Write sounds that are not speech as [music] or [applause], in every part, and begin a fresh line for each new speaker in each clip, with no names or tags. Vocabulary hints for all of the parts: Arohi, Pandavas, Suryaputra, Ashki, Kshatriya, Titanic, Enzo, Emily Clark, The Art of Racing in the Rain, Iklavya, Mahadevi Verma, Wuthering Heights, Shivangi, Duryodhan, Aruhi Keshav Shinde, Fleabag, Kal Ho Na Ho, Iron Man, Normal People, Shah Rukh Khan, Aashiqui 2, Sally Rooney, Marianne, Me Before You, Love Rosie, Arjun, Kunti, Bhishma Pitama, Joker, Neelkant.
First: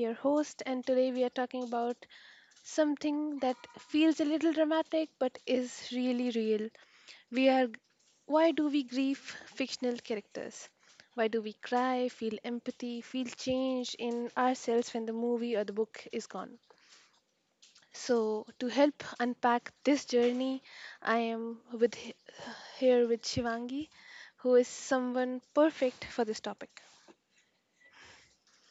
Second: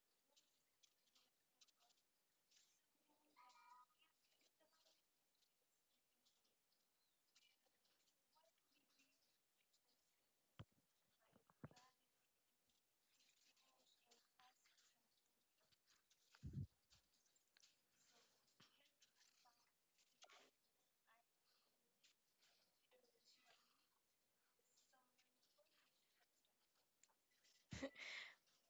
your host, and today we are talking about something that feels a little dramatic but is really real. We are Why do we grieve fictional characters? Why do we cry, feel empathy, feel change in ourselves when the movie or the book is gone? So, to help unpack this journey, I am with here with Shivangi, who is someone perfect for this topic.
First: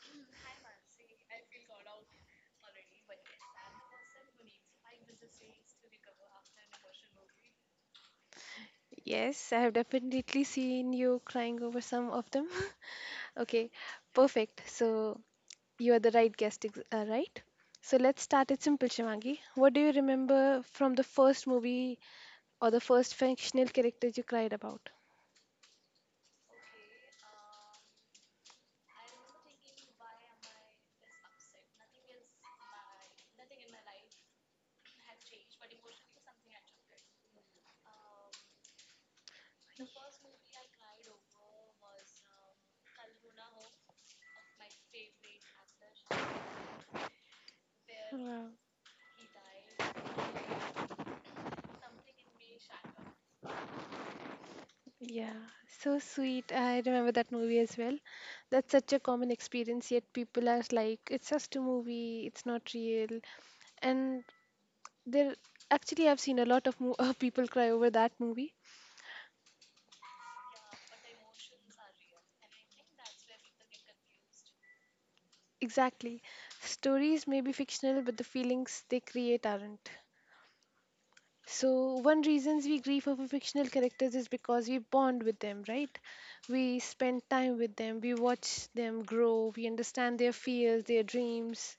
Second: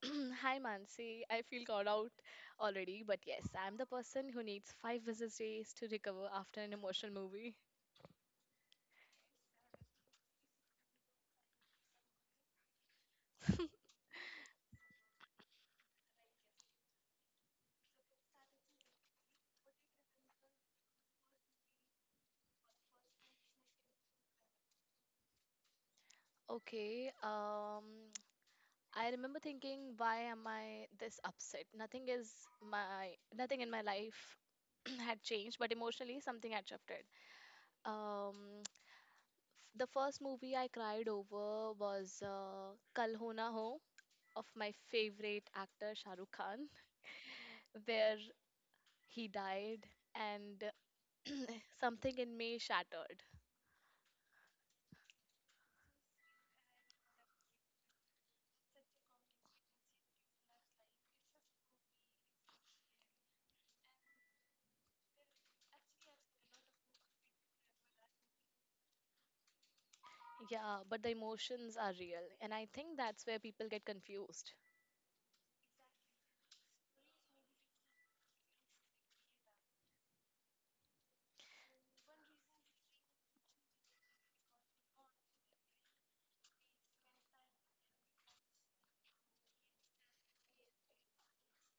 [clears throat] Hi Mansi, I feel called out already, but yes, I'm the person who needs 5 business days to recover after an emotional movie.
Yes, I have definitely seen you crying over some of them. [laughs] Okay, perfect. So you are the right right? So let's start it simple, Shivangi. What do you remember from the first movie or the first fictional character you cried about?
Okay, I remember thinking, why am I this upset? Nothing in my life [clears throat] had changed, but emotionally something had shifted. Um, [tsk] the first movie I cried over was Kal Ho Na Ho of my favorite actor Shah Rukh Khan, [laughs] where
Wow.
he died, and something in me shattered.
Yeah, so sweet. I remember that movie as well. That's such a common experience, yet people are like, it's just a movie, it's not real. And there, actually, I've seen a lot of mo- [laughs] people cry over that movie.
Yeah, but the emotions are real, and I think that's where people get confused.
Exactly. Stories may be fictional, but the feelings they create aren't. So, one reasons we grieve over fictional characters is because we bond with them, right? We spend time with them, we watch them grow, we understand their fears, their dreams.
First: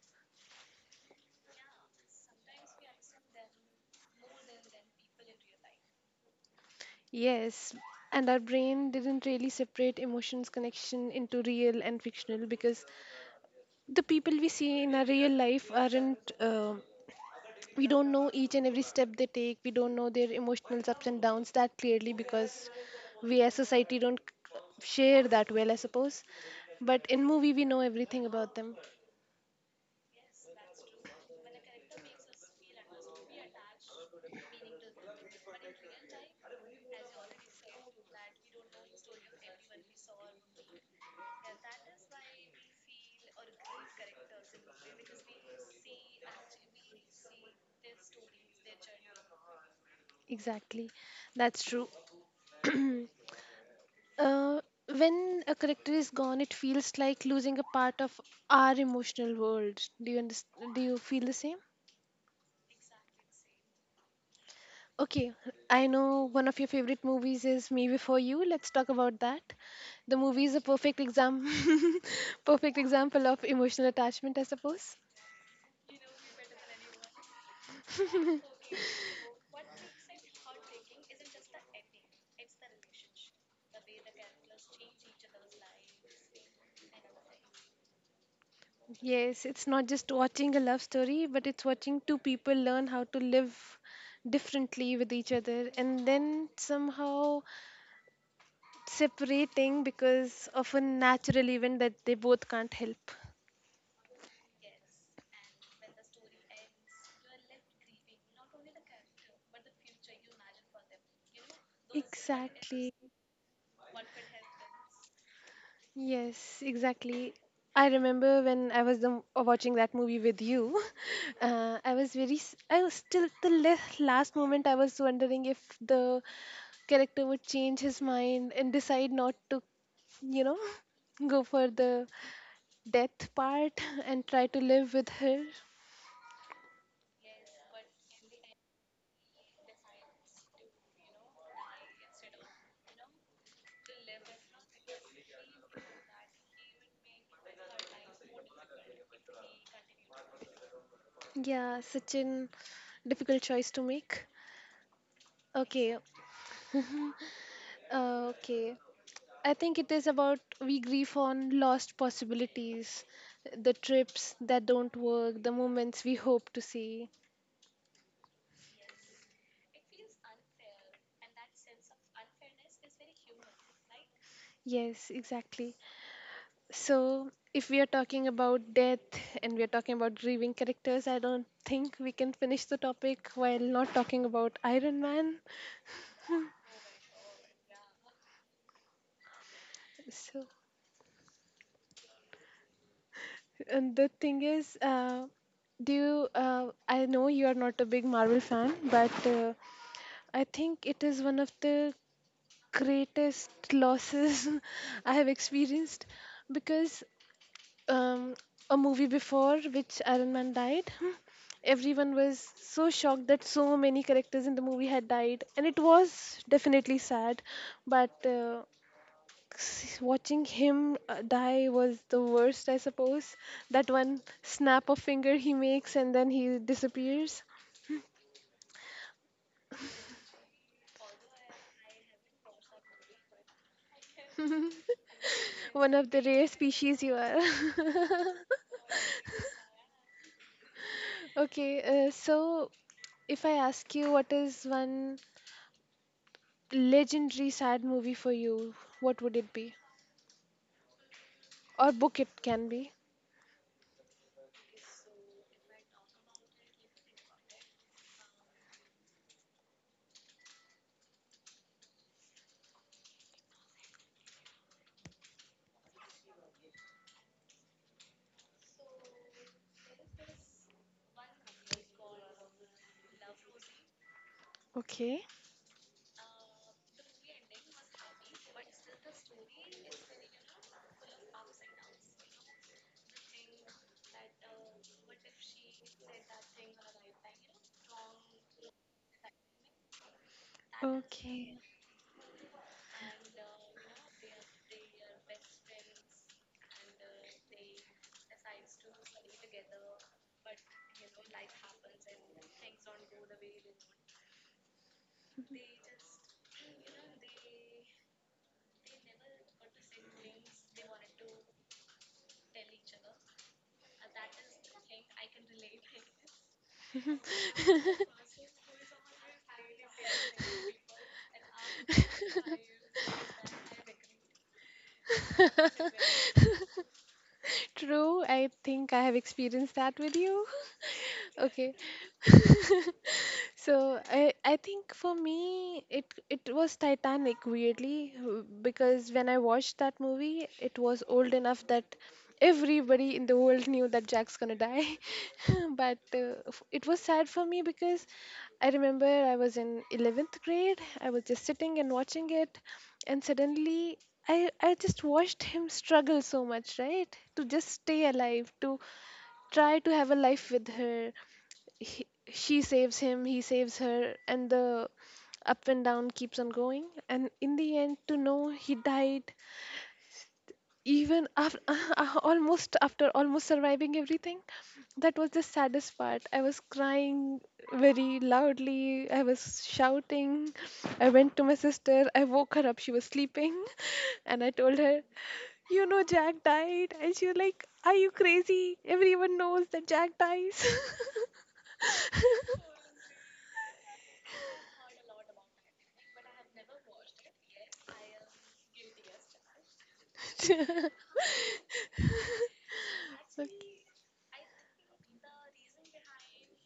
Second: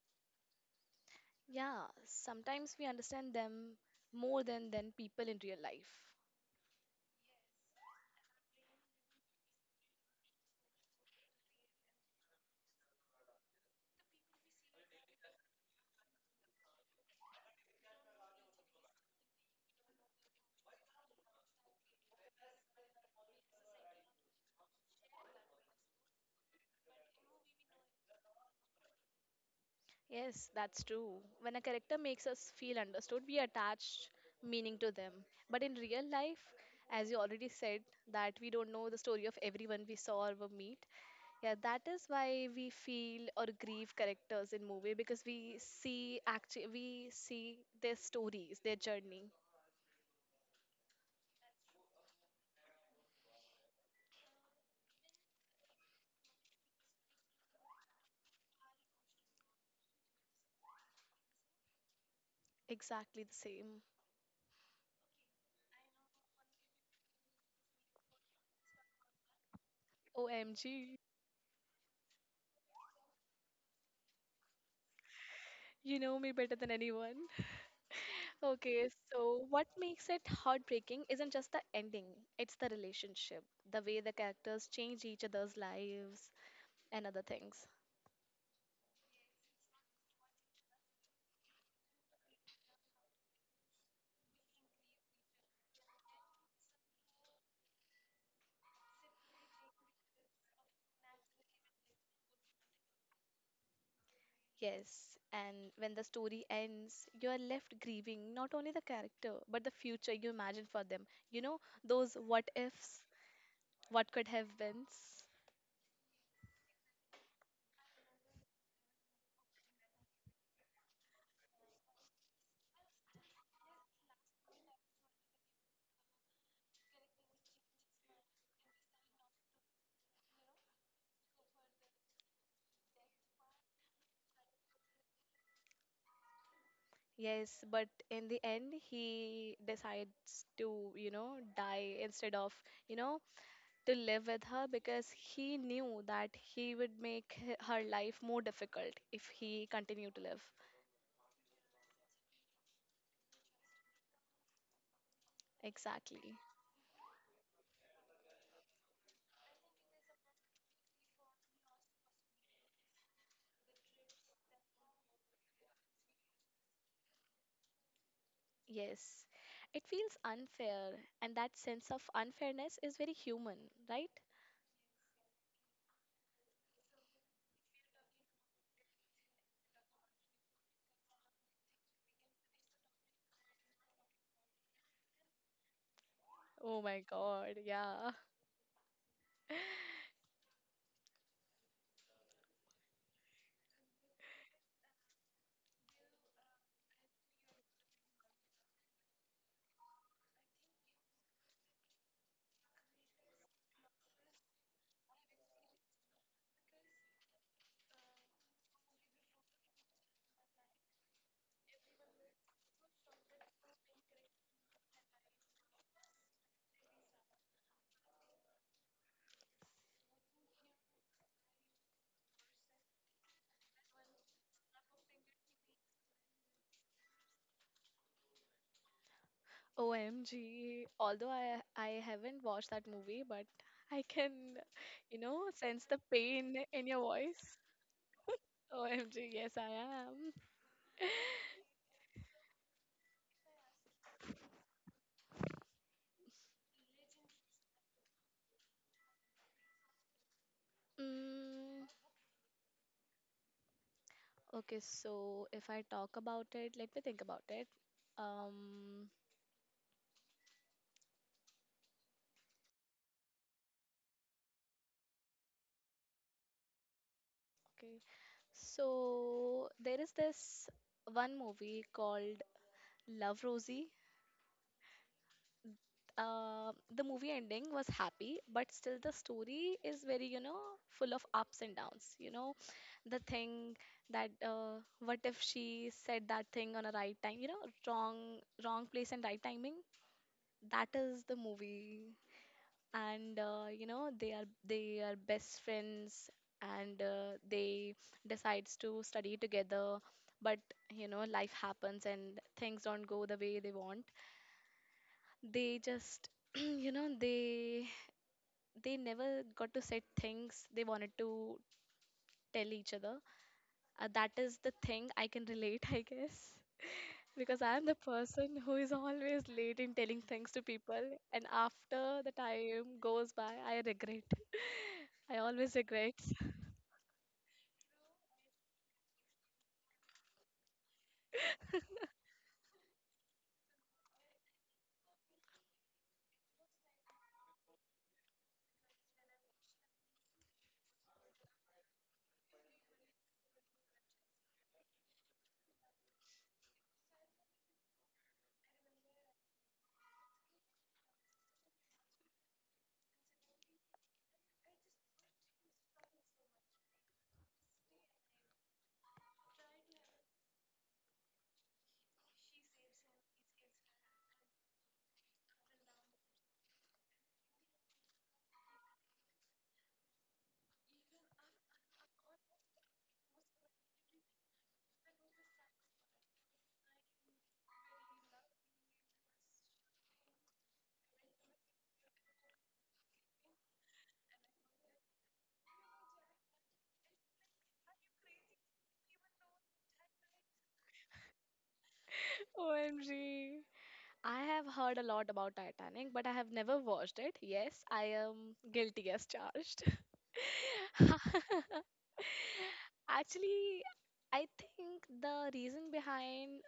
Yeah, sometimes we understand them more than people in real life.
Yes, and our brain didn't really separate emotions connection into real and fictional because the people we see in our real life aren't we don't know each and every step they take, we don't know their emotional ups and downs that clearly, because we as society don't share that well, I suppose. But in movie we know everything about them,
Yes, that's true. When a character makes us feel understood, we attach meaning to them. But in real life, as you already said, that we don't know the story of everyone we saw or will meet. Yeah, that is why we feel or grieve characters in movie because we see their stories, their journey
exactly. That's true. uh, when a character is gone it feels like losing a part of our emotional world. Do you understand? Do you feel the same?
exactly the same.
Okay, I know one of your favorite movies is Me Before You. Let's talk about that. The movie is a
OMG,
perfect exam, [laughs] Perfect example of emotional attachment, I suppose.
you know me better than anyone. [laughs] Okay, so what makes it heartbreaking isn't just the ending, it's the relationship, the way the characters change each other's lives and other things.
Yes, it's not just watching a love story, but it's watching two people learn how to live differently with each other and then somehow separating because of a natural event that they both can't help.
Yes, and when the story ends, you are left grieving not only the character, but the future you imagine for them. You know, those what
Exactly.
ifs, what could have been.
Yes, exactly. I remember when I was watching that movie with you. [laughs] I was I was still the last moment I was wondering if the character would change his mind and decide not to, you know, [laughs] go for the death part [laughs] and try to live with her.
Yes, but in the end, he decides to die instead of, you know, to live with her because he knew that he would make her life more difficult if he continued to live.
Yeah, such an difficult choice to make. Okay,
Exactly.
okay. I think it is about we grieve on lost possibilities, the trips that don't work, the moments we hope to see.
Yes, it feels unfair, and that sense of unfairness is very human, right?
Yes, exactly. So, if we are talking about death and we are talking about grieving characters, I don't think we can finish the topic while not talking about Iron Man.
Oh my God, yeah.
So, and the thing is, do you, I know you are not a big Marvel fan, but I think it is one of the greatest losses [laughs] I have experienced because um, a movie before which Iron Man died, [laughs] everyone was so shocked that so many characters in the movie had died, and it was definitely sad. But watching him die was the worst, I suppose. That one snap of finger he makes and then he disappears.
OMG. Although I haven't watched that movie, but I can
[laughs]
sense
One
the
of the rare
pain in your
species you are.
voice.
[laughs]
OMG, yes, I am. [laughs]
Okay, so if I ask you what is one legendary sad movie for you, what would it be?
Mm,
Or book it can be.
okay, so if I talk about it, let me think about it. Um, okay. So there is this one movie called Love Rosie.
Okay.
The movie ending was happy, but still the story is very, you know, full of ups and downs. The thing that what if she said that thing on a right time? Wrong place and right timing. That is the
Okay.
movie, and you know they are best friends, and they decides to study together. But life happens and things don't go the way they want. They just [clears throat] you know they they never got to say things they wanted to tell each other. That is the thing I can relate, [laughs] I guess. Because I am the person who is always late in telling things to people, and after the time goes by, I regret. I always regret.
[laughs]
[laughs]
True, I think I have experienced that with you. [laughs] Okay. [laughs] So I think for me it was Titanic weirdly because when I watched that movie it was old enough that everybody in the world knew that Jack's gonna die [laughs] but it was sad for me because I remember I was in 11th grade. I was just sitting and watching it, and suddenly I just watched him struggle so much, right? To just stay alive, to try to have a life with her. She saves him, he saves her, and the up and down keeps on going. And in the end, to know he died even after [laughs] almost after almost surviving everything, that was the saddest part. I was crying very loudly, I was shouting, I went to my sister, I woke her up, she was sleeping. [laughs] And I told her, you know, Jack died, and she was like, are you crazy, everyone knows that Jack dies.
OMG. I have heard a lot about Titanic, but I have never watched it. Yes, I am guilty as charged.
[laughs] [laughs]
[laughs]
Okay.
Actually, I think the reason behind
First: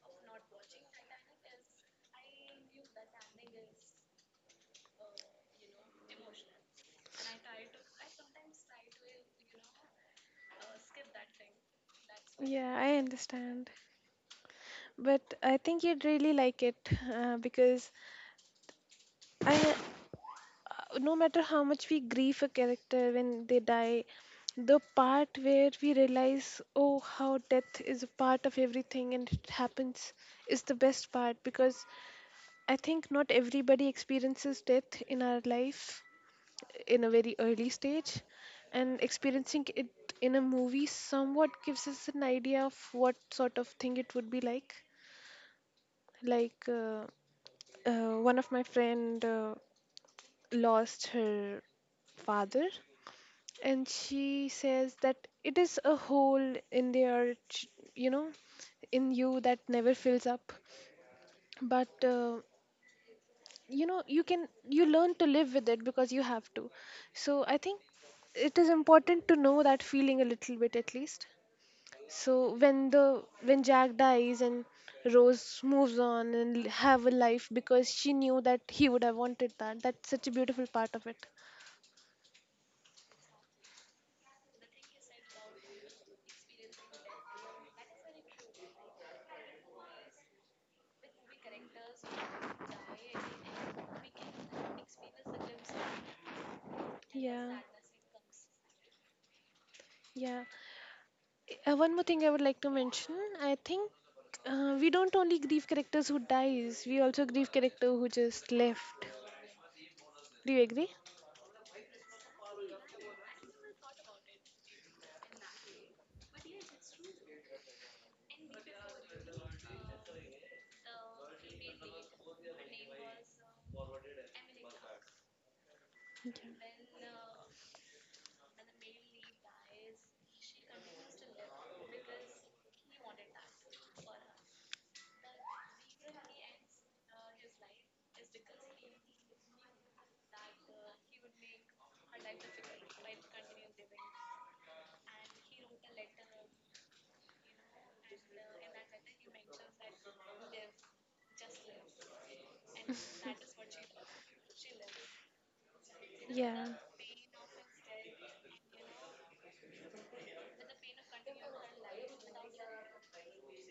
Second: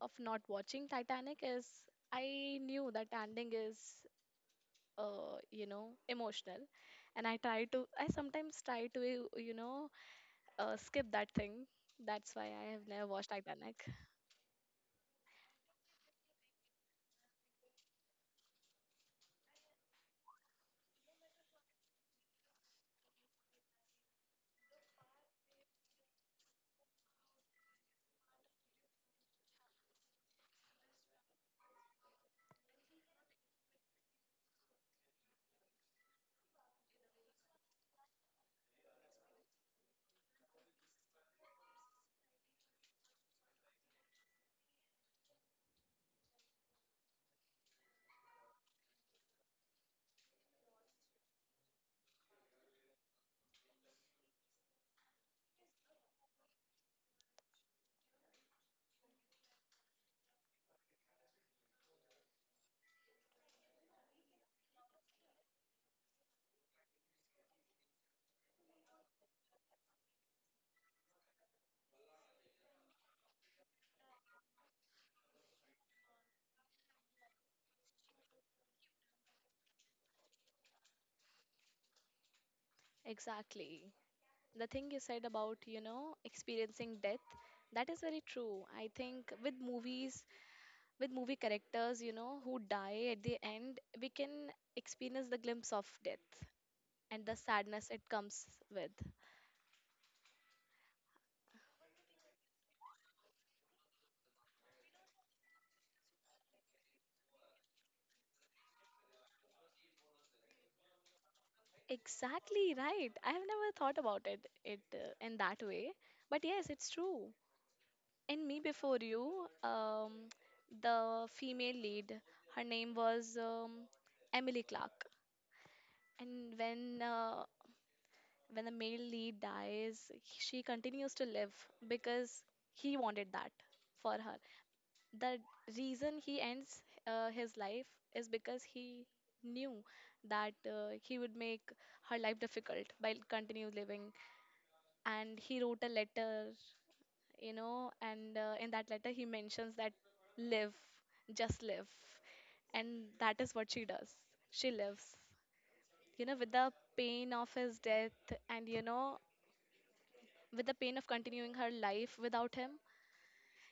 of not watching Titanic is I knew that ending is emotional and I sometimes try to you know skip that thing. That's why I
Yeah,
have
I
never watched
understand.
Titanic.
But I think you'd really like it because I, no matter how much we grieve a character when they die, the part where we realize, oh, how death is a part of everything and it happens is the best part, because I think not everybody experiences death in our life, in a very early stage, and experiencing it in a movie somewhat gives us an idea of what sort of thing it would be like. Like one of my friend lost her father, and she says that it is a hole in their you know, in you, that never fills up, but you know, you learn to live with it because you have to. So I think it is important to know that feeling a little bit at least. So when the when Jack dies and Rose moves on and have a life because she knew that he would have wanted that, that's such a beautiful part of it.
Exactly. The thing you said about experiencing death, that is very true. I think with movies, with movie characters, who die at the end, we can experience the glimpse of death and the
Yeah,
sadness it comes with.
yeah. One more thing I would like to mention. I think we don't only grieve characters who dies. We also grieve character who just left. Do you agree?
Exactly right. I have never thought about it in that way, but yes, it's true. In Me Before You, the female lead, her name was Emily Clark,
Yeah.
and when the male lead dies, she continues to live because he wanted that for her. The reason he ends his life is because he knew that he would make her life difficult by continue living. And he wrote a letter, and in that letter he mentions that live, just live. And that is what she does. She lives with
Yeah,
the pain of his death and with the pain of continuing her life without him.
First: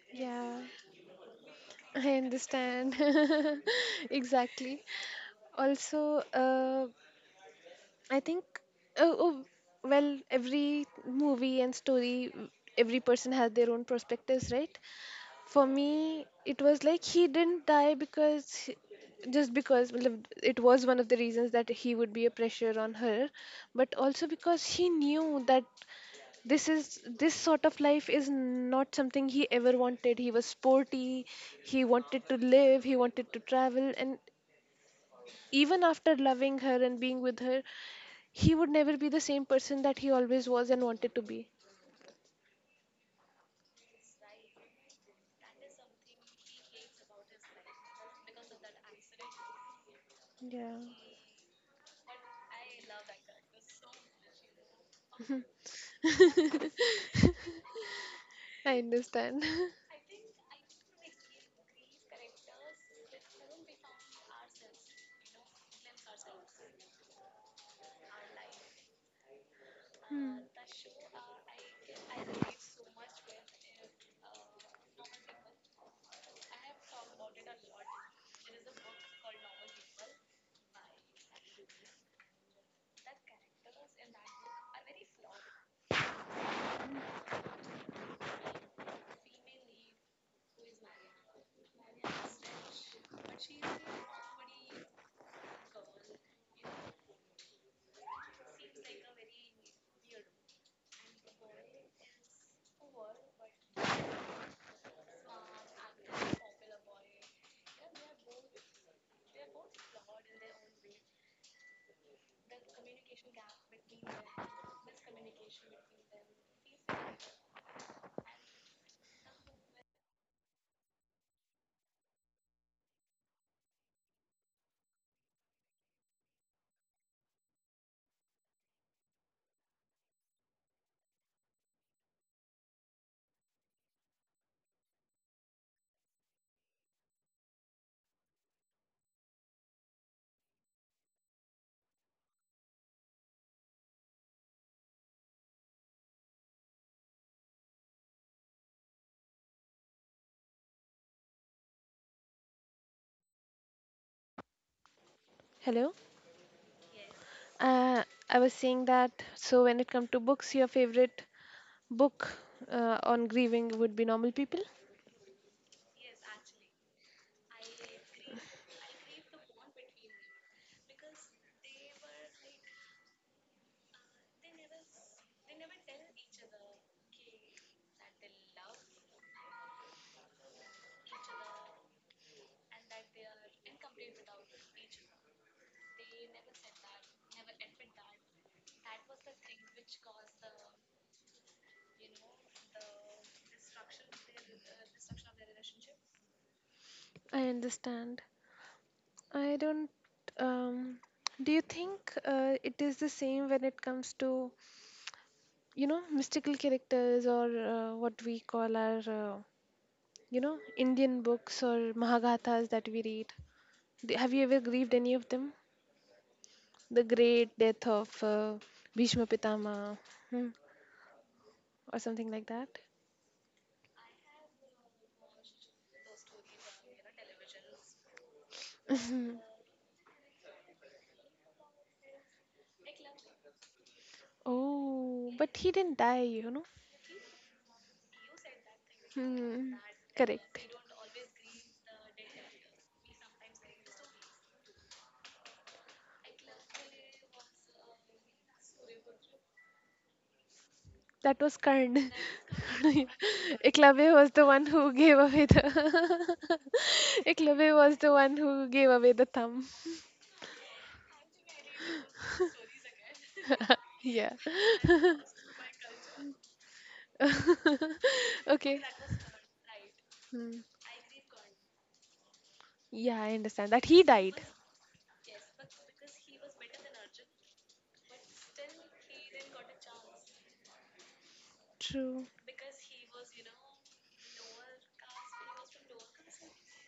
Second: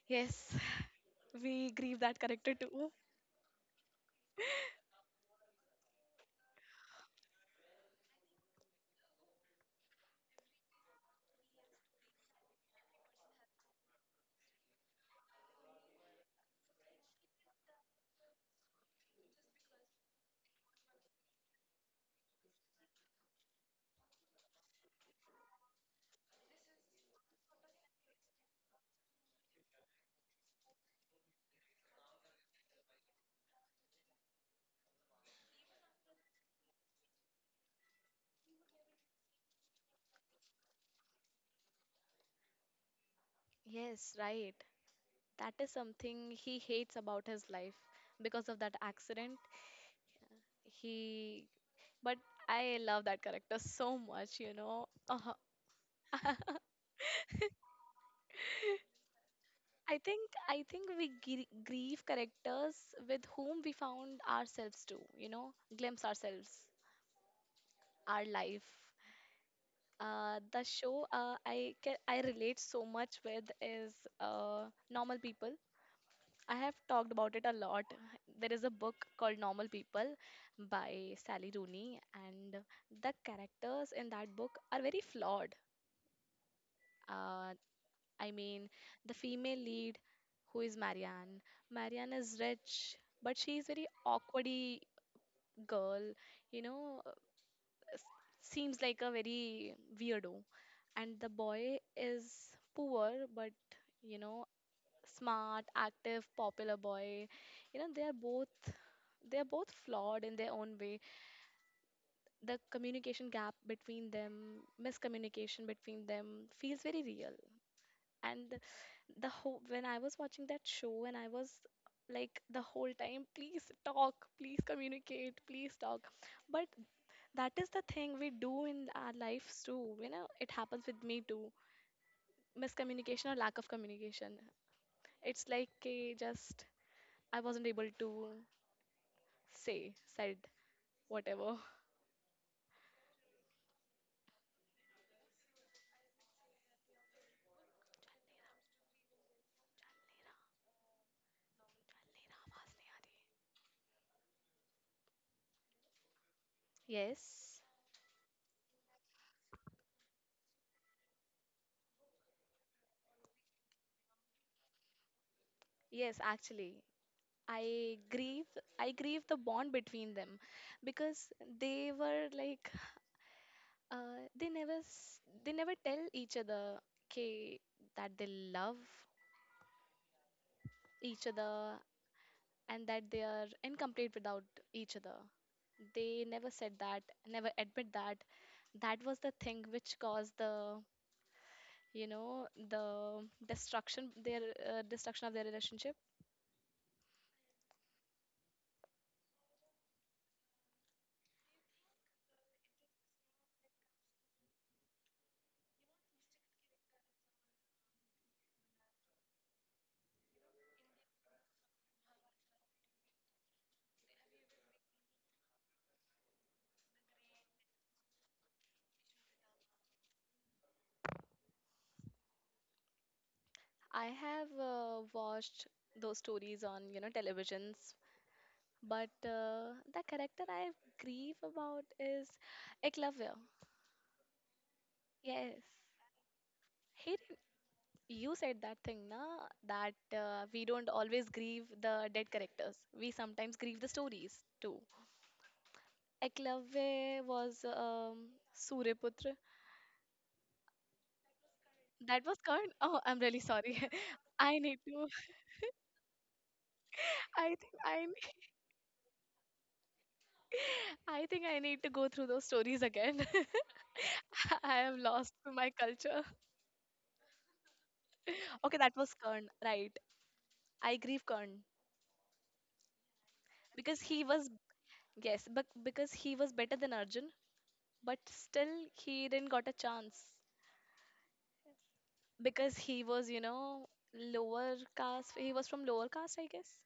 Yes,
yeah,
[laughs] we grieve
I
that character too.
understand. [laughs] Exactly. Also, I think, oh, oh, well, every movie and story, every person has their own perspectives, right? For me, it was like he didn't die because, just because, well, it was one of the reasons that he would be a pressure on her, but also because he knew that this sort of life is not something he ever wanted. He was sporty, he wanted to live, he wanted to travel, and even after loving her and being with her, he would never be the same person that he always was and wanted to be.
Yes, right. That is something he hates about his life because of that accident.
Yeah.
He, but I love that character so much. Uh-huh.
[laughs] I understand. [laughs]
I think I think we grieve characters with whom we found ourselves too, glimpse ourselves, our life.
Hmm.
The show I relate so much with is normal people. I have talked about it a lot. There is a book called Normal People by Sally Rooney, and the characters in that book are very flawed. Uh, I mean, the female lead, who is Marianne. Marianne is rich, but she is very awkwardy girl, you know, uh, s- seems like a very weirdo. And the boy is poor, but you know, smart, active, popular boy. You know they are both they're both flawed in their own way. The communication gap between them, miscommunication between them feels very real. And the whole when I was watching that show and I was like, the whole time, please talk, please communicate, please talk, but that is the thing we do in our lives too. It happens with me too. Miscommunication or lack of communication, it's like, just I wasn't able to say said whatever. [laughs]
Hello.
Yes,
Uh, I was saying that, so when it comes to books, your favorite book on grieving would be Normal People.
yes, actually. I grieve I grieve the bond between them because they were like they never they never tell each other, okay, that they love each other and that they are incomplete without each other. They never said that, never admit that. That was the thing which caused the you know the destruction their destruction of their relationship.
I understand. I don't. Um, do you think it is the same when it comes to, you know, mystical characters, or what we call our you know, Indian books or Mahagathas that we read? Have you ever grieved any of them? The great death of Bhishma Pitama, hmm, or something like
I have watched those stories on televisions,
that.
but
[laughs]
the character I grieve about is Eklavya.
Oh, but
Yes.
he didn't die, you know.
He didn't, you said that thing, na,
Hmm.
that we
Correct.
don't always grieve the dead characters. We sometimes grieve the stories too. Eklavya was Suryaputra.
That was Karn.
That was called. [laughs]
[laughs]
Oh, I'm really sorry.
Iklavya was
[laughs]
the
I
one
need
who
to.
gave away the. [laughs]
[laughs] I
Iklavya
think
was
I.
the
need-
one who gave away the thumb.
[laughs] I think I need to go through those stories again.
[laughs]
[laughs]
Yeah.
[laughs] I am lost to my culture.
[laughs]
[laughs] Okay,
Okay.
that was Kern, right?
Hmm.
I grieve Kern
Yeah, I understand that
because
he
he
died.
was yes, but because he was better than Arjun, but still he didn't got a chance
True.
because he was lower caste. He was from lower caste, I guess.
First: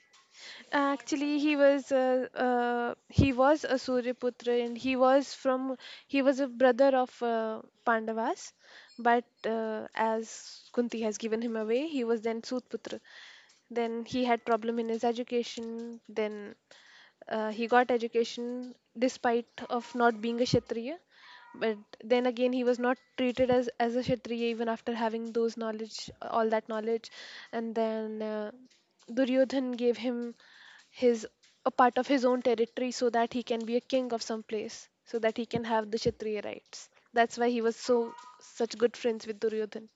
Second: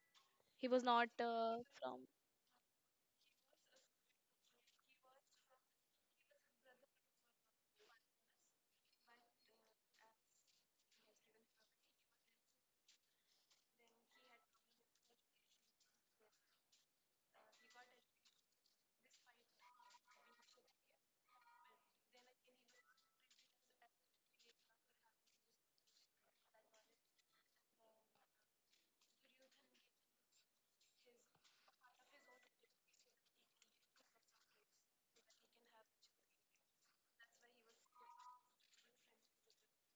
He was not
Actually,
from.
he was a Suryaputra, and he was from he was a brother of Pandavas, but as Kunti has given him away, he was then Sutputra. Then he had problem in his education. Then he got education despite of not being a Kshatriya, but then again he was not treated as a Kshatriya even after having those knowledge, all that knowledge, and then. Duryodhan gave him his a part of his own territory so that he can be a king of some place, so that he can have the Kshatriya rights. That's why he was so such good friends with Duryodhan.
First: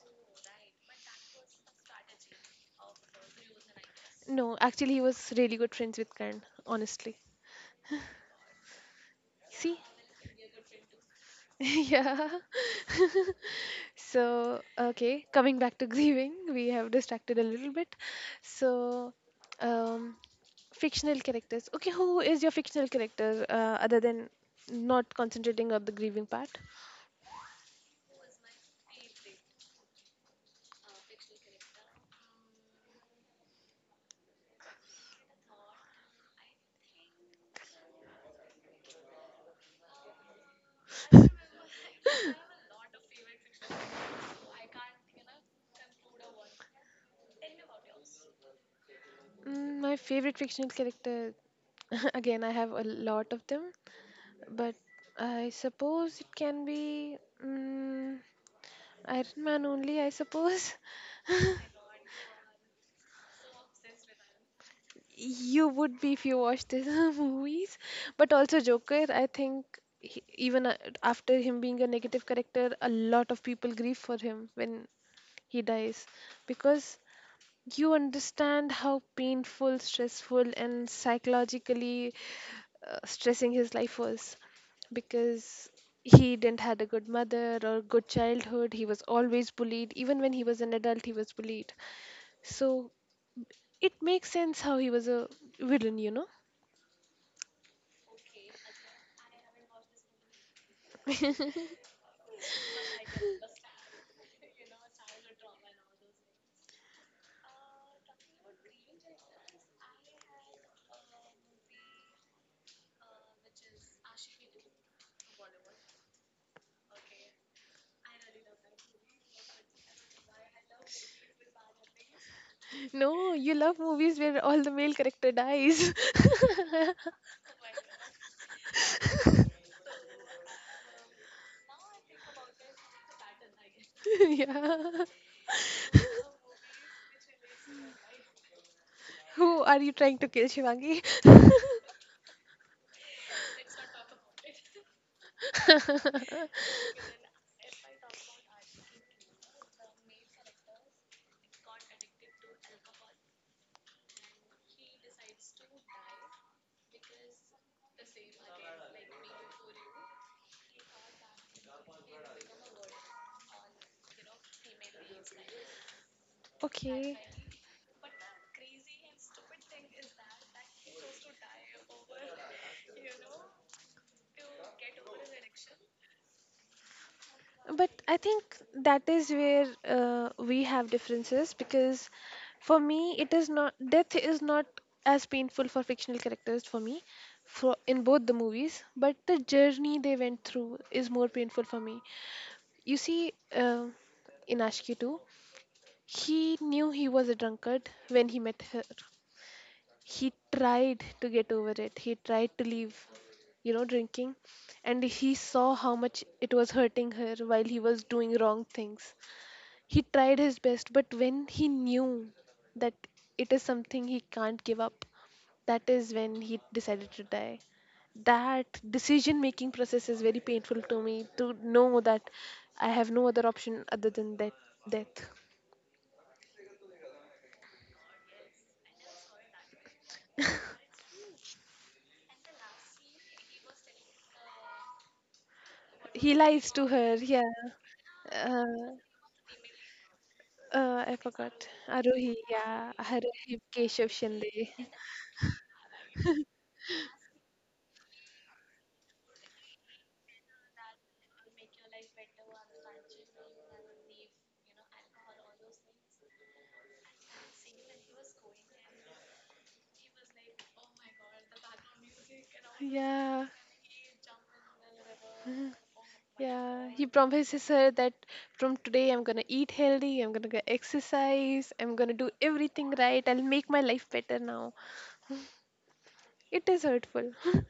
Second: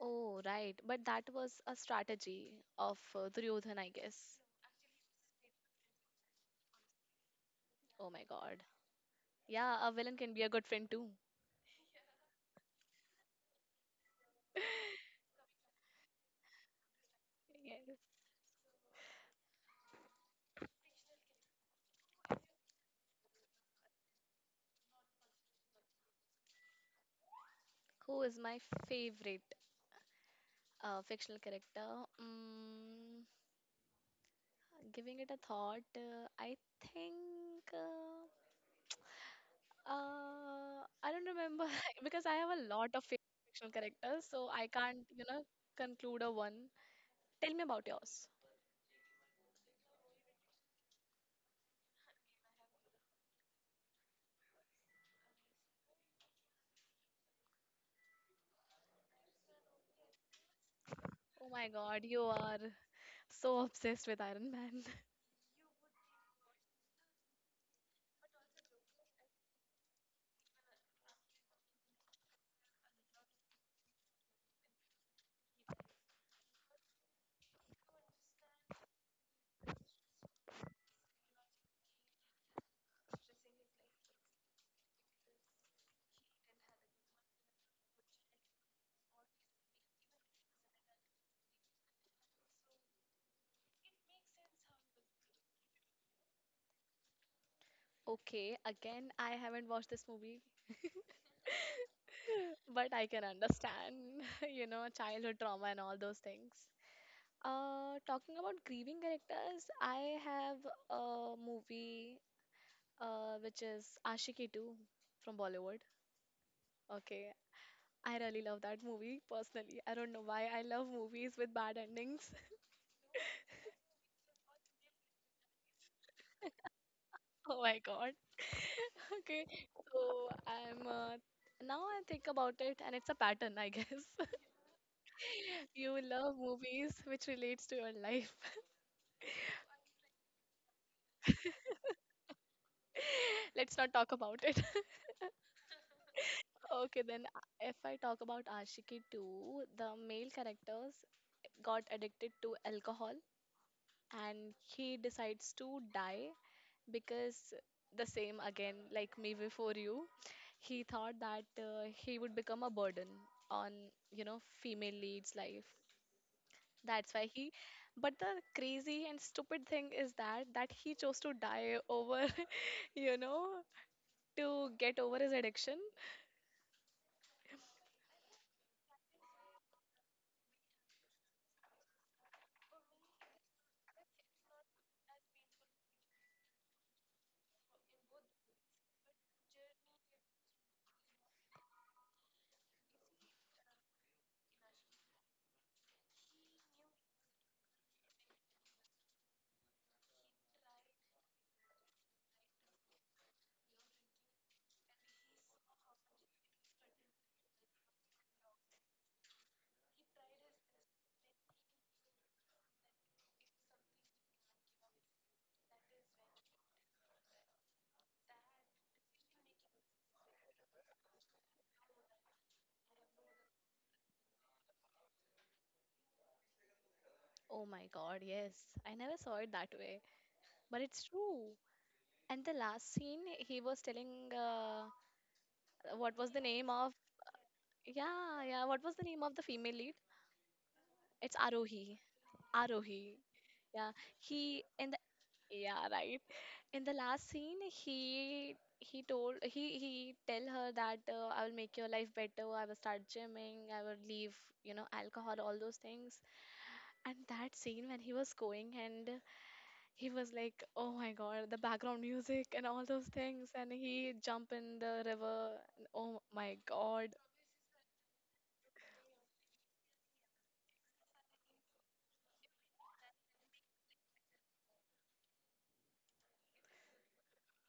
Oh, right. But that was a strategy of Duryodhan, I guess.
No, actually he was really good friends with Karna, honestly.
Oh my God.
See?
Yeah, a villain can be a good friend too.
[laughs] Yeah. So, okay, coming back to grieving, we have distracted a little bit.
Yes.
So, um, fictional characters. Okay, who is your fictional character other than not concentrating on the grieving part?
Who is my favorite fictional character? Mm, giving it a thought, I think, I don't remember [laughs] because I have a lot of fictional characters, so I can't conclude a one. Tell me about yours.
Mm, my favorite fictional character, [laughs] again, I have a lot of them, but I suppose it can be mm, Iron Man only, I suppose.
Oh
[laughs]
my God, you are so obsessed with Iron Man. [laughs]
You would be if you watched his [laughs] movies, but also Joker. I think he, even after him being a negative character, a lot of people grieve for him when he dies because you understand how painful, stressful, and psychologically stressing his life was, because he didn't had a good mother or good childhood. He was always bullied. Even when he was an adult, he was bullied. So it makes sense how he was a villain, you know.
Okay, again, I haven't watched this movie, [laughs] but I can understand, [laughs] childhood trauma and all those things. Talking about grieving characters, I have a movie which is Aashiqui 2 from Bollywood. Okay, I really love that movie personally. I don't know why I love movies with bad endings. [laughs]
No, you love movies where all the male character dies.
Oh my God. [laughs] Okay, so I'm now I think about it, and it's a pattern, I guess.
[laughs] Yeah.
[laughs] You love movies which relates to your life.
Who are you trying to kill, Shivangi?
[laughs]
[laughs]
Let's not talk about it. [laughs] Okay, then if I talk about Ashiki 2, the male characters got addicted to alcohol and he decides to die because the same again, like me before you, he thought that he would become a burden on female leads life. That's
Okay.
why but the crazy and stupid thing is that he chose to die over, [laughs] you know, to get over his addiction.
But I think that is where we have differences because for me, it is not death is not as painful for fictional characters for me for in both the movies, but the journey they went through is more painful for me. You see, in Ashki too, he knew he was a drunkard when he met her. He tried to get over it, he tried to leave drinking, and he saw how much it was hurting her while he was doing wrong things. He tried his best, but when he knew that it is something he can't give up, that is when he decided to die. That decision making process is very painful to me, to know that I have no other option other than that death.
Oh my God, yes. I never saw it that way. But it's true. And the last scene, he was telling, what was
He
the
lies
name
to
of,
her, yeah.
yeah,
uh,
yeah, what was the name of the female lead?
I
It's
forgot.
Arohi.
Aruhi, yeah.
Arohi.
Aruhi
Yeah,
Keshav Shinde.
he in the yeah, right. In the last scene, he told, he tell her that I will make your life better. I will start gymming. I will leave alcohol, all those things. And that scene when he was going and he was like, "Oh my God, the background music and all those
Yeah,
things," and he jump in the river. And Oh my
yeah. He
God,
promises her that from today I'm gonna eat healthy, I'm gonna go exercise, I'm gonna do everything right, I'll make my life better now. It is hurtful. [laughs]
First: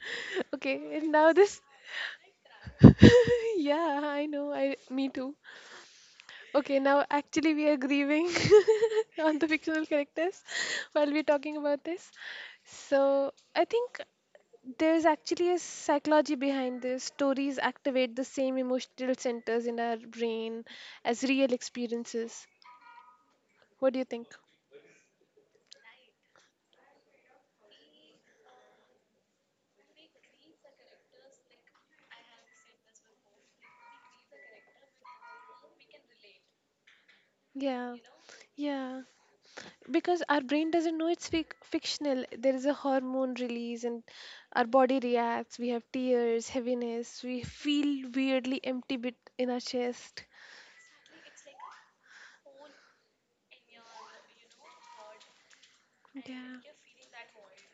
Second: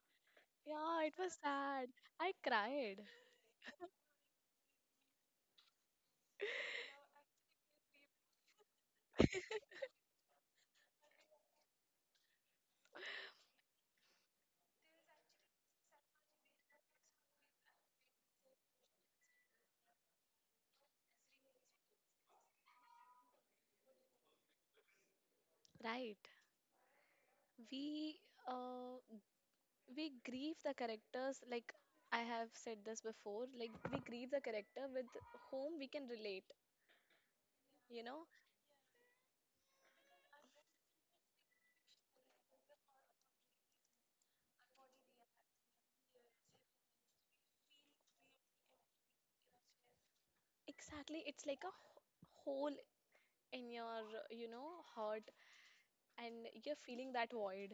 Okay,
yeah,
and
it was
now this.
sad. I cried.
[laughs] Yeah, I know. I me too. Okay, now actually we are grieving [laughs] on the fictional characters while we're talking about this. So I think there's actually a psychology behind this. Stories activate the same emotional centers in our brain as real experiences. What do you think?
Right, we uh we grieve the characters like I have said this before. Like we grieve the character with whom we can relate.
Yeah.
You know,
Yeah, because our brain doesn't know it's fictional, there is a hormone release and our body reacts. We have tears, heaviness, we feel weirdly empty bit in our chest.
exactly. It's like a hole in your you know heart, and
Yeah.
you're feeling that void.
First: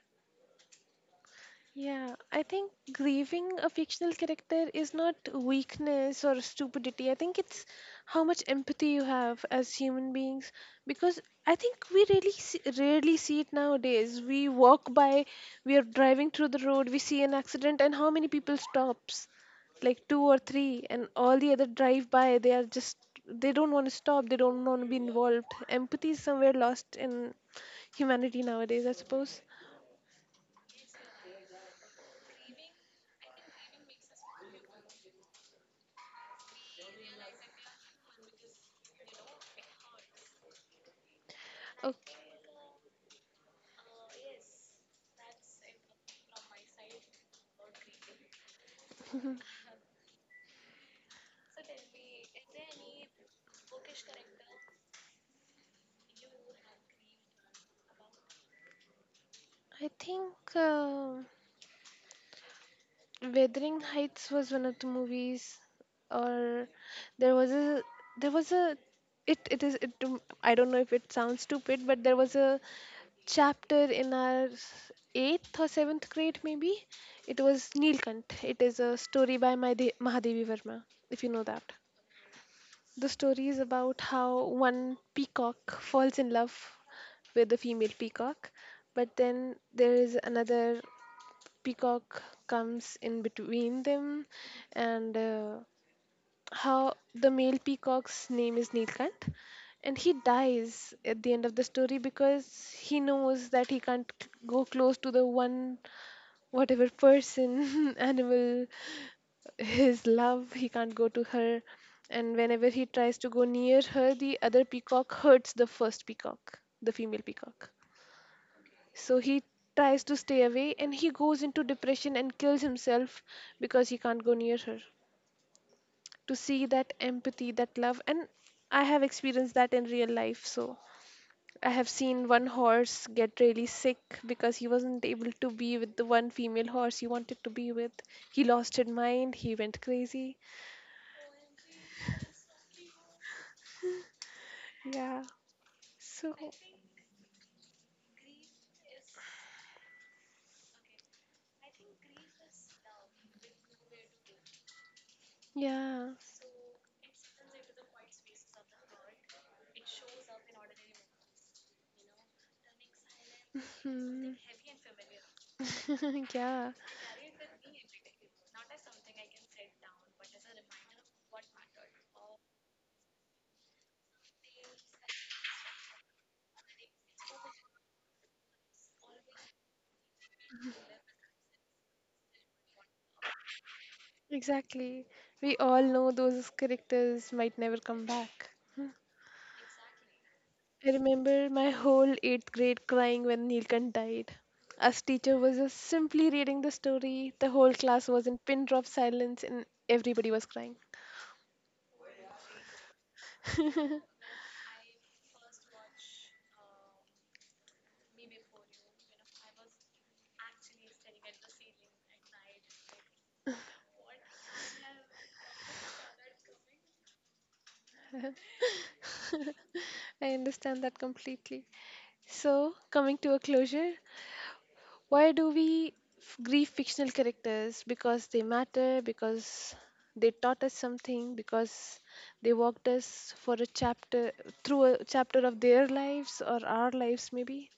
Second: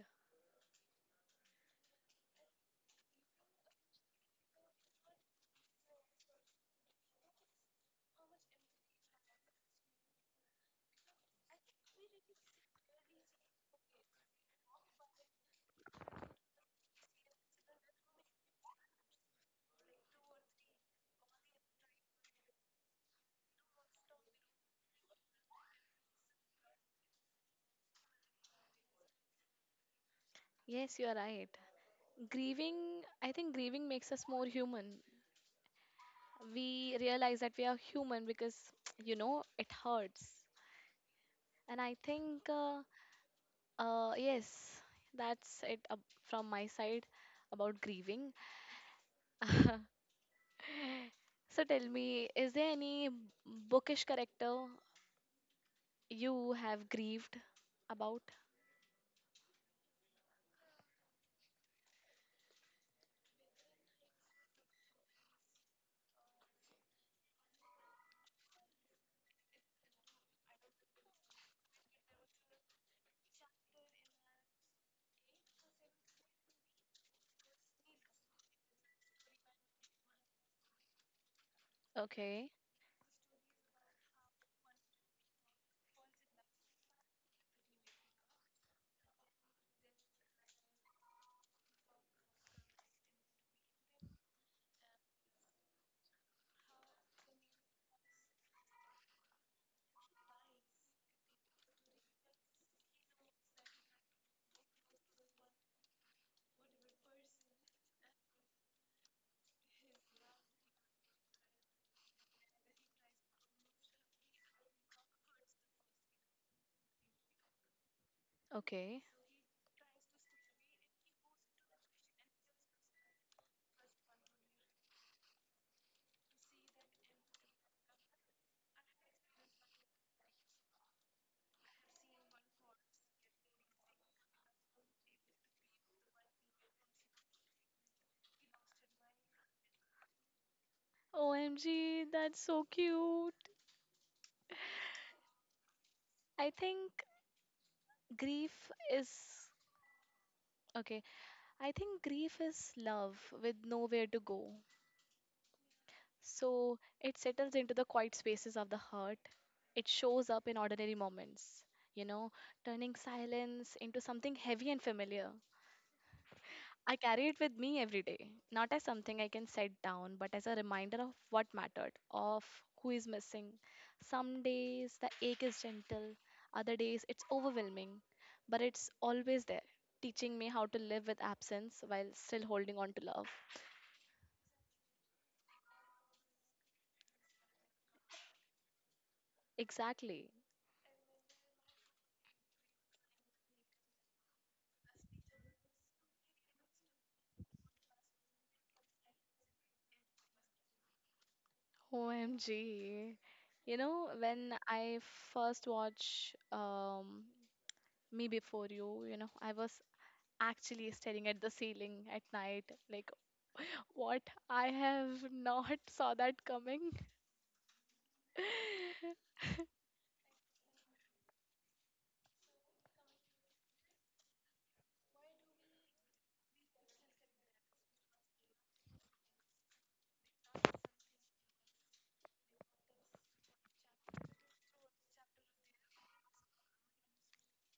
Yeah, I think grieving a fictional character is not weakness or stupidity. I think it's how much empathy you have as human beings, because I think we really see, rarely see it nowadays. We walk by, we are driving through the road, we see an accident and how many people stops? Like two or three and all the other drive by, they are just, they don't want to stop, they don't want to be involved. Empathy is somewhere lost in humanity nowadays, I suppose.
Yes, you are right. Grieving, I think grieving makes us more human. We realize that we are human because, [tsk] you know, it hurts. And
Okay.
uh, yes, that's it ab- from my side about grieving. [laughs] So tell me, is there any bookish character you have grieved about?
I think Wuthering Heights was one of the movies, or there was a there was a it it is it do- I don't know if it sounds stupid, but there was a chapter in our eighth or seventh grade maybe. It was Neelkant. It is a story by Mahadevi Verma, if you know that.
Okay,
The story is about how one peacock falls in love with a female peacock, but then there is another peacock comes in between them, and how the male peacock's name is Nilkant, and he dies at the end of the story because he knows that he can't c- go close to the one, whatever person, [laughs] animal, his love, he can't go to her. And whenever he tries to go near her, the other peacock hurts the first peacock, the female peacock.
okay.
So he tries to stay away and he goes into depression and kills himself because he can't go near her. To see that empathy, that love, and I have experienced that in real life. So I have seen one horse get really sick because he wasn't able to be with the one female horse he wanted to be with. He lost his mind, he went crazy.
OMG, that's so cute.
Yeah. So,
I think grief is okay. I think grief is love with nowhere to go.
yeah.
So it settles into the quiet spaces of the heart. It shows up in ordinary moments, you know, turning silence into
Hmm.
something heavy and familiar.
[laughs] Yeah,
I carry it with me every day, not as something I can set down, but as a reminder of what mattered, of who is missing. Some days the ache is gentle, other days it's overwhelming, but it's always there, teaching me how to live with absence while still holding on to love.
exactly. We all know those characters might never come back.
Exactly.
I remember my whole eighth grade crying when Neelkant died. Us teacher was just simply reading the story. The whole class was in pin drop silence and everybody was crying.
OMG. You know, when I first watched Me Before You, you know, I was actually staring at the ceiling at night, like, what? I have not [laughs] saw that coming. [laughs]
I understand that completely. So, coming to a closure, why do we grieve fictional characters? Because they matter, because they taught us something, because they walked us for a chapter through a chapter of their lives or our lives, maybe.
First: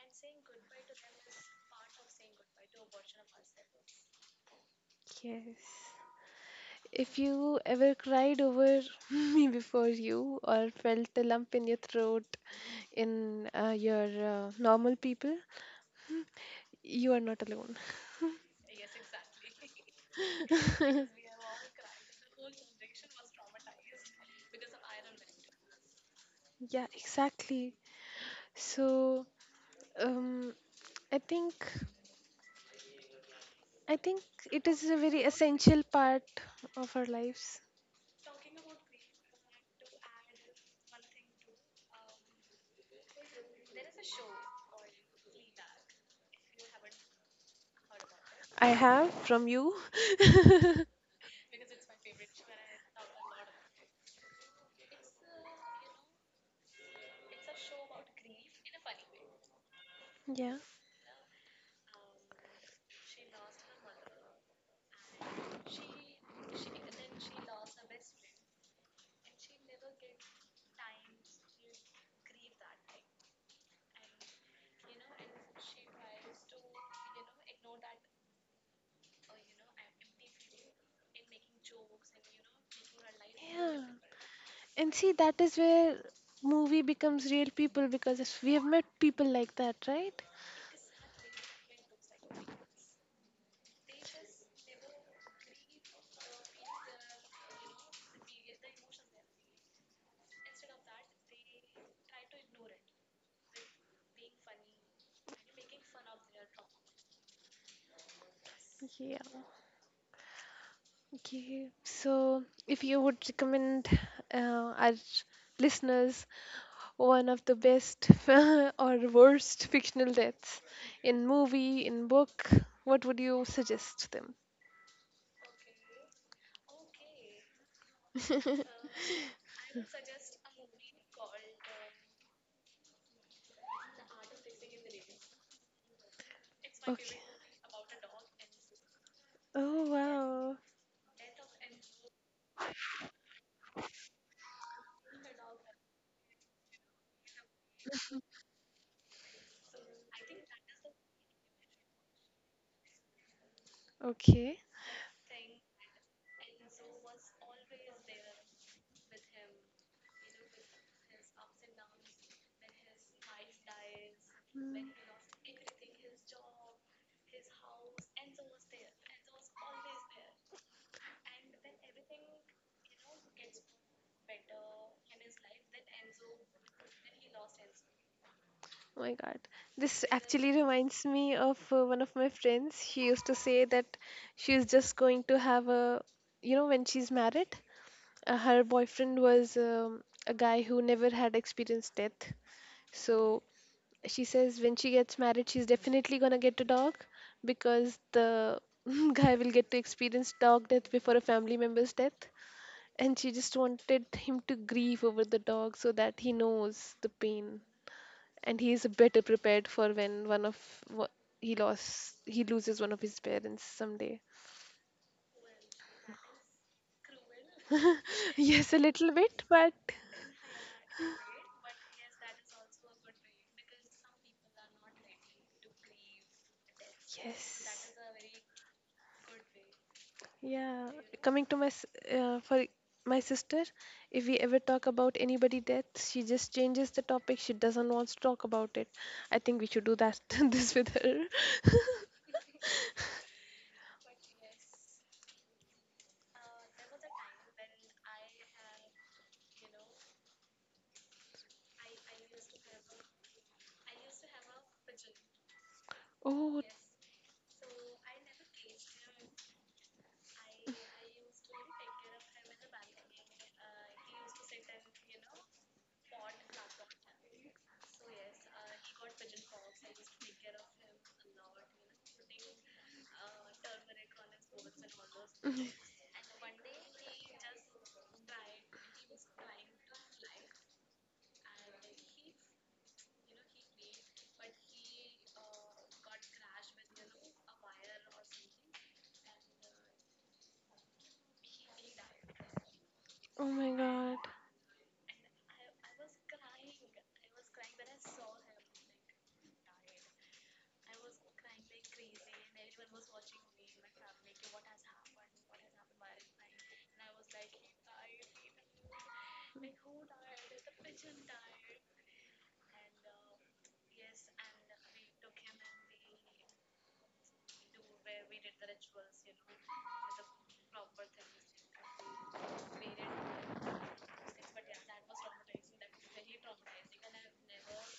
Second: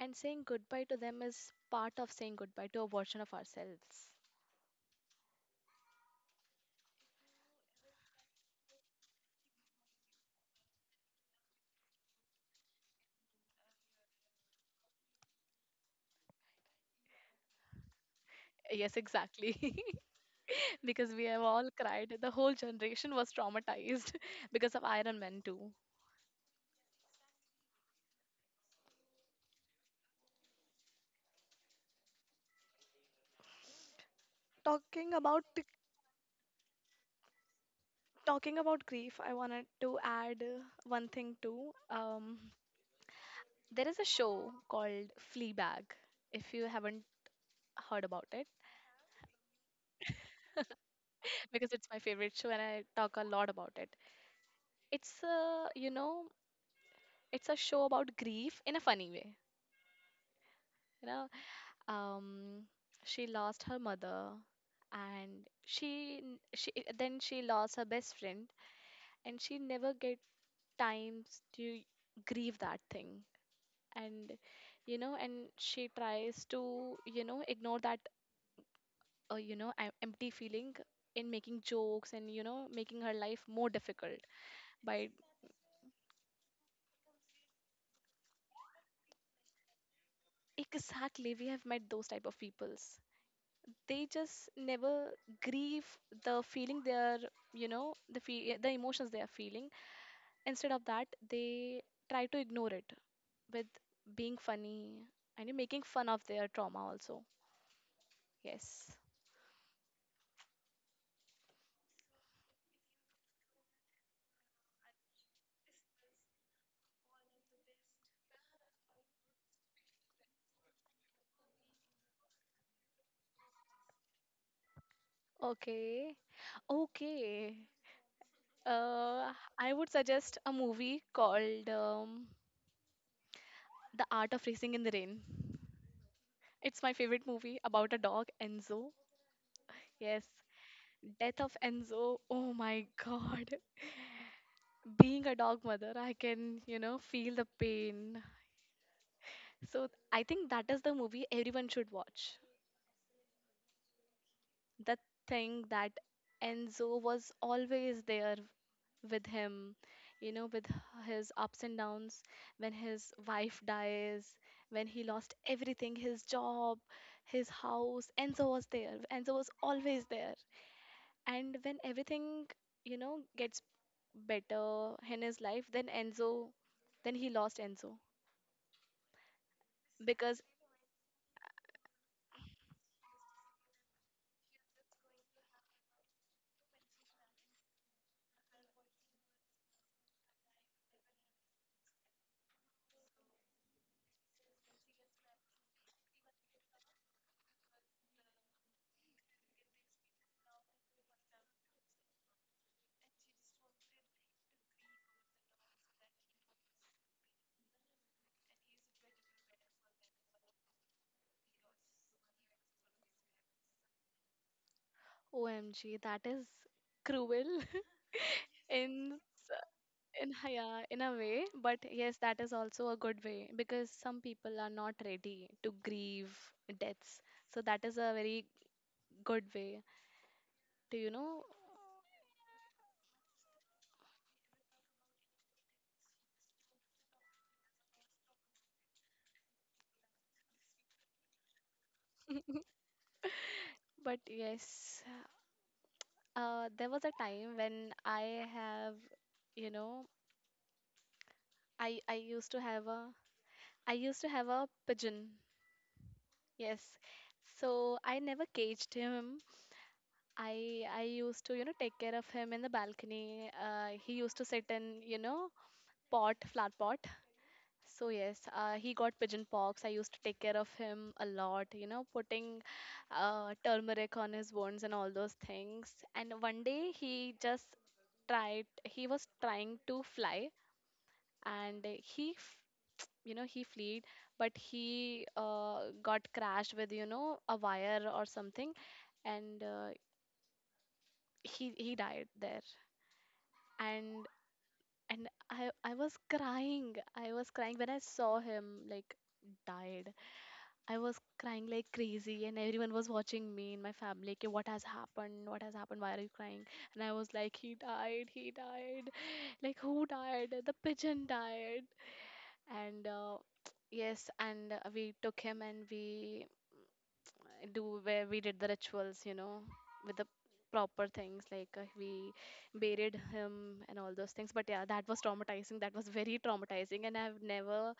And saying goodbye to them is part of saying goodbye to a version of ourselves.
Yes. If you ever cried over [laughs] me before you, or felt a lump in your throat in your normal people, you are not alone.
Yes, exactly. [laughs] Because we
[laughs]
have all cried. The whole generation was traumatized [laughs] because of Iron Man too.
[laughs] Yeah, exactly. So. Um, I think I think it is a
Talking
very
about
essential part of our lives.
Talking about grief, I wanted to add one thing too. There is a show called Fleabag, if you haven't heard about it.
I have from you. [laughs]
[laughs] Because it's my favorite show and I talk a lot about it. You know, it's a show about grief in a funny way.
Yeah.
You know, um, she lost her mother, and she n- she then she lost her best friend, and she never get times to grieve that thing, and you know, and she tries to, you know, ignore that you know, empty feeling in making jokes, and you know, making her life more
Yeah.
difficult
And
by
see, that is where movie becomes real people, because if we have met people like that, right?
exactly. We have met those type of peoples. They just never grieve the feeling they are, you know, the the emotions they are feeling. Instead of that, they try to ignore it with being funny and you making fun of their trauma also, yes.
Yeah. Okay. So, if you would recommend our listeners one of the best [laughs] or worst fictional deaths in movie, in book. What would you suggest them?
Okay, okay. Uh, I would suggest a movie called The Art of Racing in the Rain. It's my
Okay.
favorite movie about a dog, Enzo.
Oh
Yes,
wow.
death of Enzo. Oh my God. [laughs] Being a dog mother, I can, you know, feel the pain. So I think that is the movie everyone should watch.
Okay.
The thing that Enzo was always there with him, you know, with his ups and downs, when his wife dies,
Mm.
when he lost everything, his job, his house. Enzo was there. Enzo was always there. And when everything, you know, gets better in his life, then Enzo, then he lost Enzo.
Oh my god. This
Because
actually reminds me of one of my friends. She used to say that she's just going to have a, you know, when she's married, her boyfriend was a guy who never had experienced death. So she says when she gets married she's definitely going to get a dog, because the [laughs] guy will get to experience dog death before a family member's death. And she just wanted him to grieve over the dog so that he knows the pain and he is better prepared for when one of wha- he lost, he loses one of his parents someday.
OMG, that is cruel.
[laughs]
[laughs]
Yes, a little
in
bit, but
[laughs] Yeah, in a way, but yes, that is also a good way because some people are not ready to grieve deaths. So that
yes.
is a very good way
Yeah,
to, you know,
coming to my for my sister, if we ever talk about anybody death, she just changes the topic. She doesn't want to talk about it. I think we should do that [laughs] this with her. [laughs]
but yes, there was a time when I have, you know, I used to have a I used to have a pigeon.
Oh,
Yes. So I never caged him. I used to, you know, take care of him in the balcony. He used to sit in, you know, pot, flat pot. So yes, he got pigeon pox. I used to take care of him a lot, you know, putting turmeric on his wounds and all those things. And one day he just tried. He was trying to fly, and you know, he fled, but he got crashed with, you know, a wire or something, and he died there.
oh my God.
And and I was crying. I was crying when I saw him, like, died. I was crying like crazy, and everyone was watching me in my family. Okay, what has happened? What has happened? Why are you crying? And I was like, he died, he died. Like, who died? The pigeon died. And [tsk] yes, and we took him, and we do where we did the rituals, you know, with the proper things, like we buried him and all those things. But yeah, that was traumatizing. That was very traumatizing, and I've never,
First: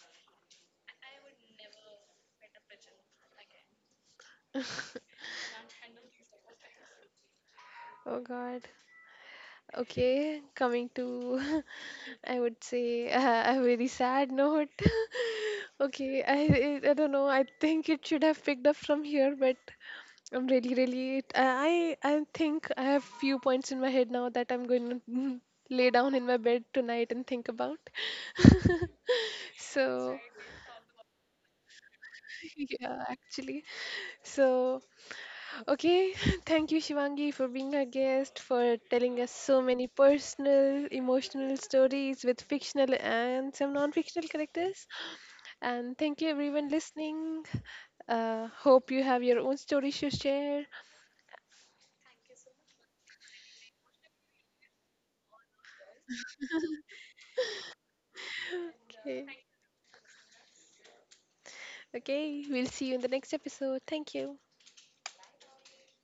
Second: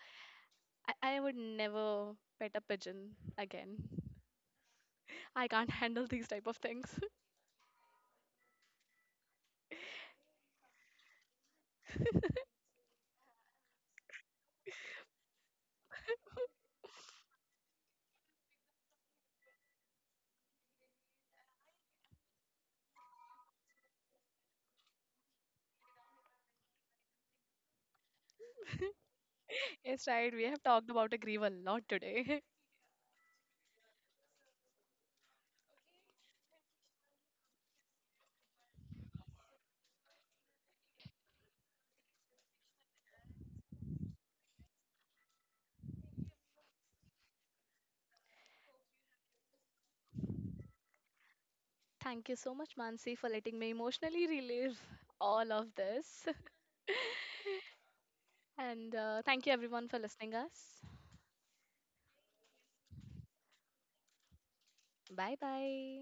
I, I would never pet a pigeon again.
[laughs]
I can't [laughs] handle these type of things.
Oh God. Okay, coming to, [laughs] I would say [laughs] a very sad note. [laughs] Okay, I don't know. I think it should have picked up from here, but I'm really, really. I think I have few points in my head now that I'm going to [laughs] lay down in my bed tonight and think about. [laughs]
[laughs] Yes,
So.
right. We have talked about a grieve a lot today.
Yeah, actually. So okay, [laughs] thank you Shivangi for being our guest, for telling us so many personal, emotional stories with fictional and some non-fictional characters. And thank you everyone listening. Hope you have your own stories to share.
[laughs] Thank you so much, Mansi, for letting me emotionally relive all of this. [laughs]
[laughs]
And
Okay.
thank you everyone for listening us.
Okay, we'll see you in the next episode. Thank you.
Bye bye.